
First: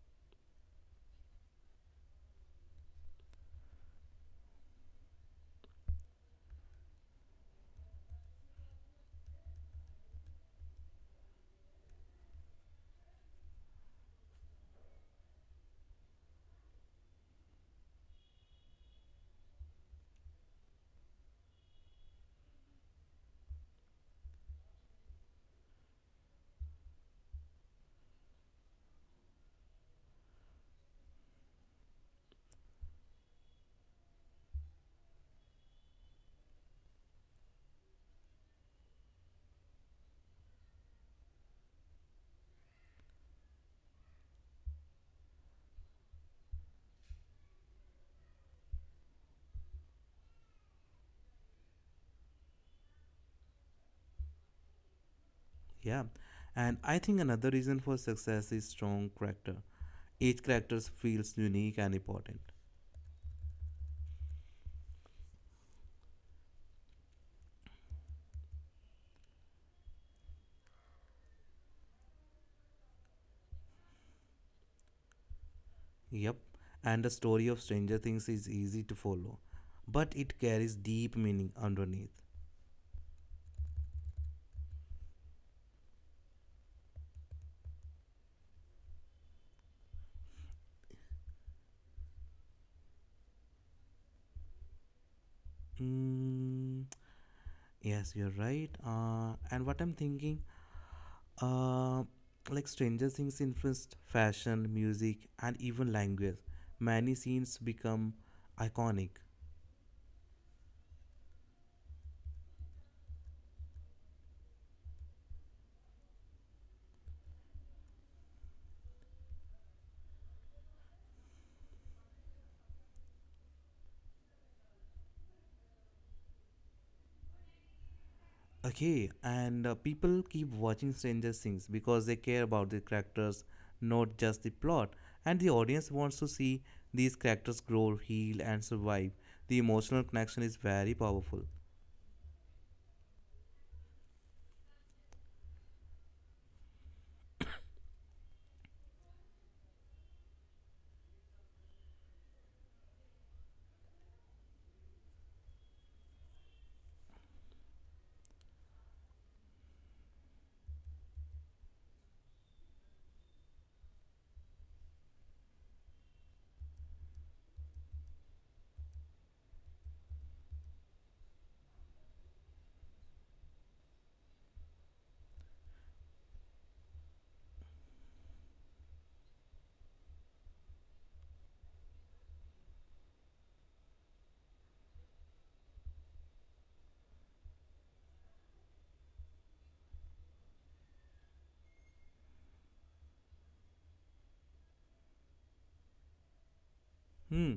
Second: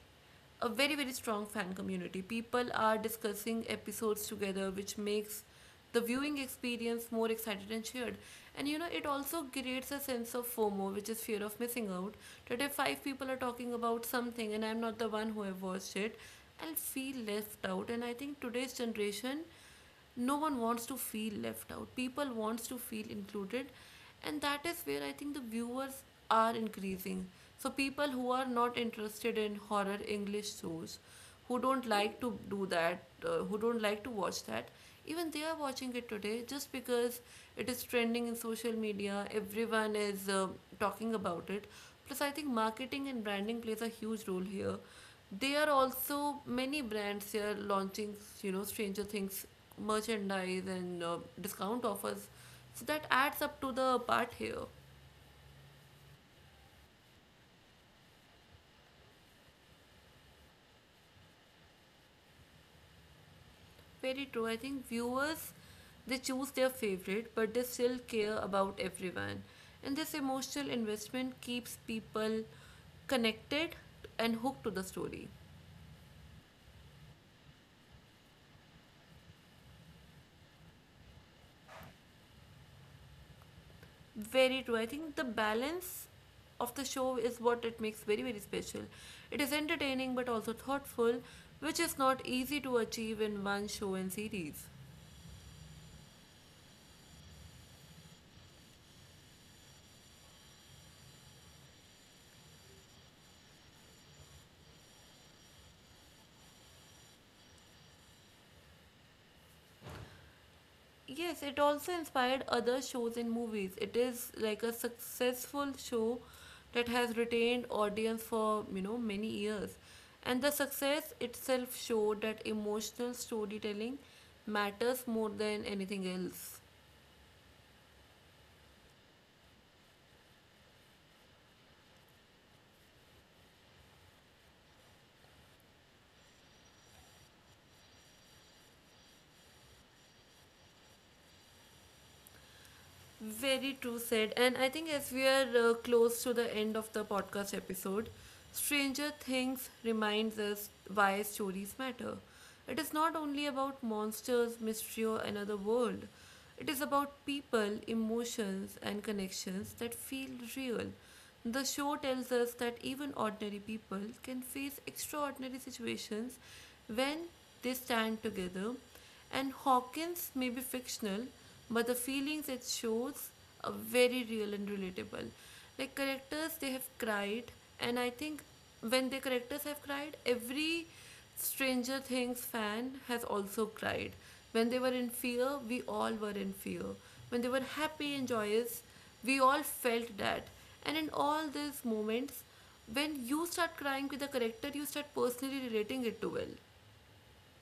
Speaker 1: a very, very strong fan community. People are discussing episodes together, which makes the viewing experience more excited and shared. And you know, it also creates a sense of FOMO, which is fear of missing out. That if 5 people are talking about something and I'm not the one who have watched it, I'll feel left out. And I think today's generation, no one wants to feel left out, people wants to feel included, and that is where I think the viewers are increasing. So people who are not interested in horror english shows, who don't like to do that, who don't like to watch that, even they are watching it today just because it is trending in social media, everyone is talking about it. Plus I think marketing and branding plays a huge role here. There are also many brands here launching, you know, Stranger Things merchandise and discount offers. So that adds up to the part here.
Speaker 2: Yeah. And I think another reason for success is strong character. Each character feels unique and important.
Speaker 1: Very true. I think viewers they choose their favorite, but they still care about everyone. And this emotional investment keeps people connected and hooked to the story.
Speaker 2: Yep, and the story of Stranger Things is easy to follow, but it carries deep meaning underneath.
Speaker 1: Very true. I think the balance of the show is what it makes very, very special. It is entertaining but also thoughtful, which is not easy to achieve in one show and series.
Speaker 2: Mm, yes, you're right. And what I'm thinking, uh, like, Stranger Things influenced fashion, music, and even language. Many scenes become iconic.
Speaker 1: Yes, it also inspired other shows and movies. It is like a successful show that has retained audience for, you know, many years. And the success itself showed that emotional storytelling matters more than anything else.
Speaker 2: Okay, and people keep watching Stranger Things because they care about the characters, not just the plot. And the audience wants to see these characters grow, heal, and survive. The emotional connection is very powerful.
Speaker 1: Very true said. And I think as we are close to the end of the podcast episode, Stranger Things reminds us why stories matter. It is not only about monsters, mystery, or another world. It is about people, emotions, and connections that feel real. The show tells us that even ordinary people can face extraordinary situations when they stand together, and Hawkins may be fictional, but the feelings it shows are very real and relatable. Like characters, they have cried, and I think when the characters have cried, every Stranger Things fan has also cried. When they were in fear, we all were in fear. When they were happy and joyous, we all felt that. And in all these moments, when you start crying with the character, you start personally relating it to Will.
Speaker 2: Hmm.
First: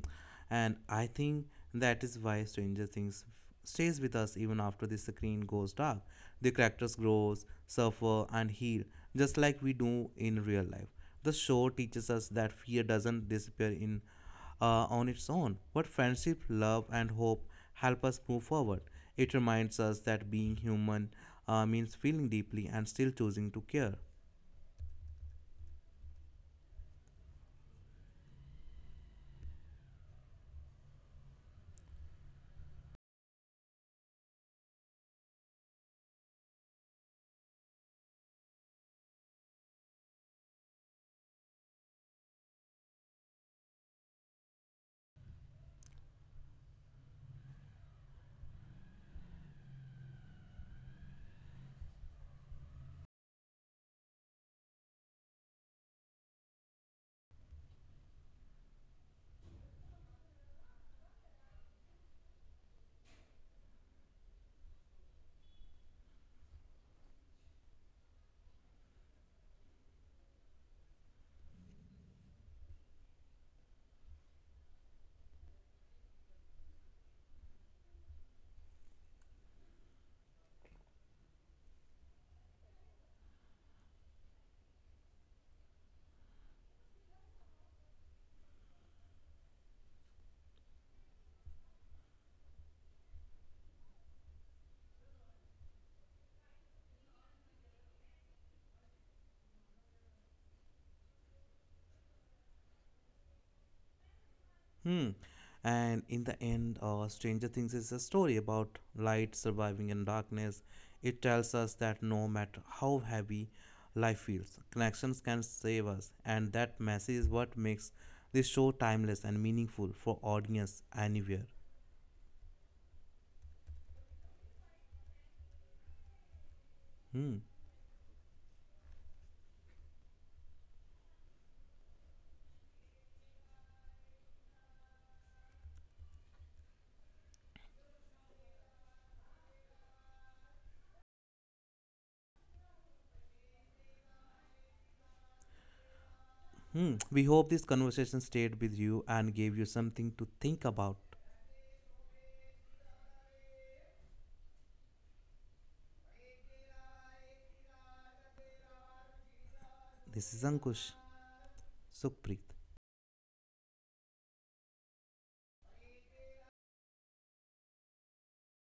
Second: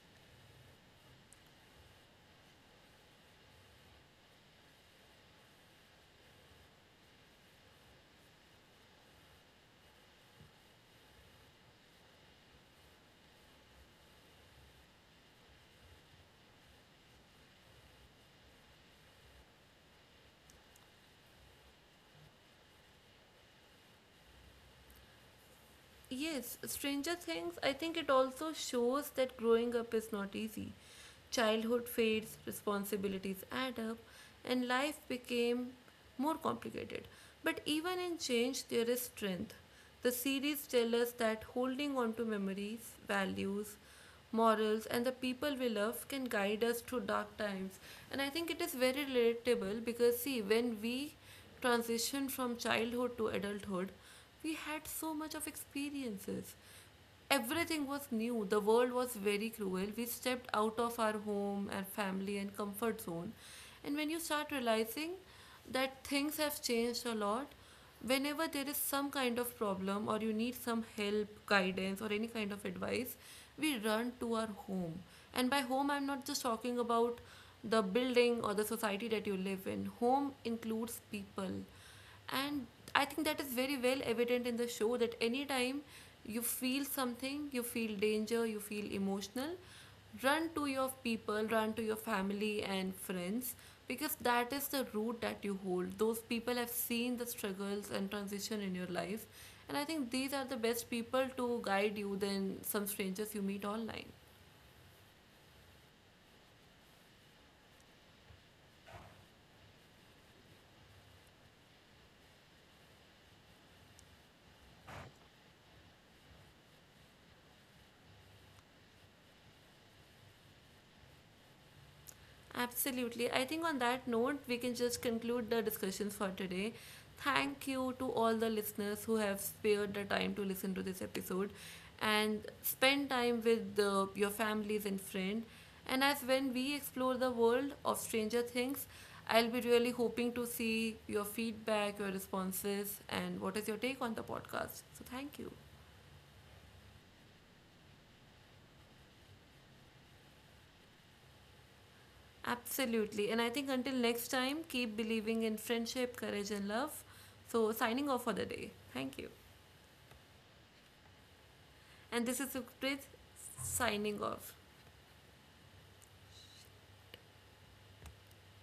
Speaker 2: And I think that is why stays with us even after the screen goes dark. The characters grows, suffer, and heal, just like we do in real life. The show teaches us that fear doesn't disappear in on its own, but friendship, love, and hope help us move forward. It reminds us that being human means feeling deeply and still choosing to care.
Speaker 1: Yes, Stranger Things, I think it also shows that growing up is not easy. Childhood fades, responsibilities add up, and life became more complicated. But even in change, there is strength. The series tells us that holding on to memories, values, morals, and the people we love can guide us through dark times. And I think it is very relatable because, see, when we transition from childhood to adulthood, we had so much of experiences. Everything was new, the world was very cruel. We stepped out of our home and family and comfort zone, and when you start realizing that things have changed a lot, whenever there is some kind of problem or you need some help, guidance, or any kind of advice, we run to our home. And by home, I'm not just talking about the building or the society that you live in. Home includes people. And I think that is very well evident in the show, that anytime you feel something, you feel danger, you feel emotional, run to your people, run to your family and friends, because that is the root that you hold. Those people have seen the struggles and transition in your life, and I think these are the best people to guide you than some strangers you meet online.
Speaker 2: Hmm. And in the end, Stranger Things is a story about light surviving in darkness. It tells us that no matter how heavy life feels, connections can save us, and that message is what makes this show timeless and meaningful for audience anywhere.
Speaker 1: Absolutely. I think on that note, we can just conclude the discussions for today.
Speaker 2: Hmm.
Speaker 1: Thank you to all the listeners who have spared the time to listen to this episode and spend time with your families and friends. And as when we explore the world of Stranger Things, I'll be really hoping to see your feedback, your responses, and what is your take on the podcast. So, thank you.
Speaker 2: Hmm. We hope this conversation stayed with you and gave you something to think about.
Speaker 1: Absolutely. And I think until next time, keep believing in friendship, courage, and love. So, signing off for the day. Thank you.
Speaker 2: This is Ankush
Speaker 1: And this is
Speaker 2: Sukhpreet.
Speaker 1: Sukhpreet signing off.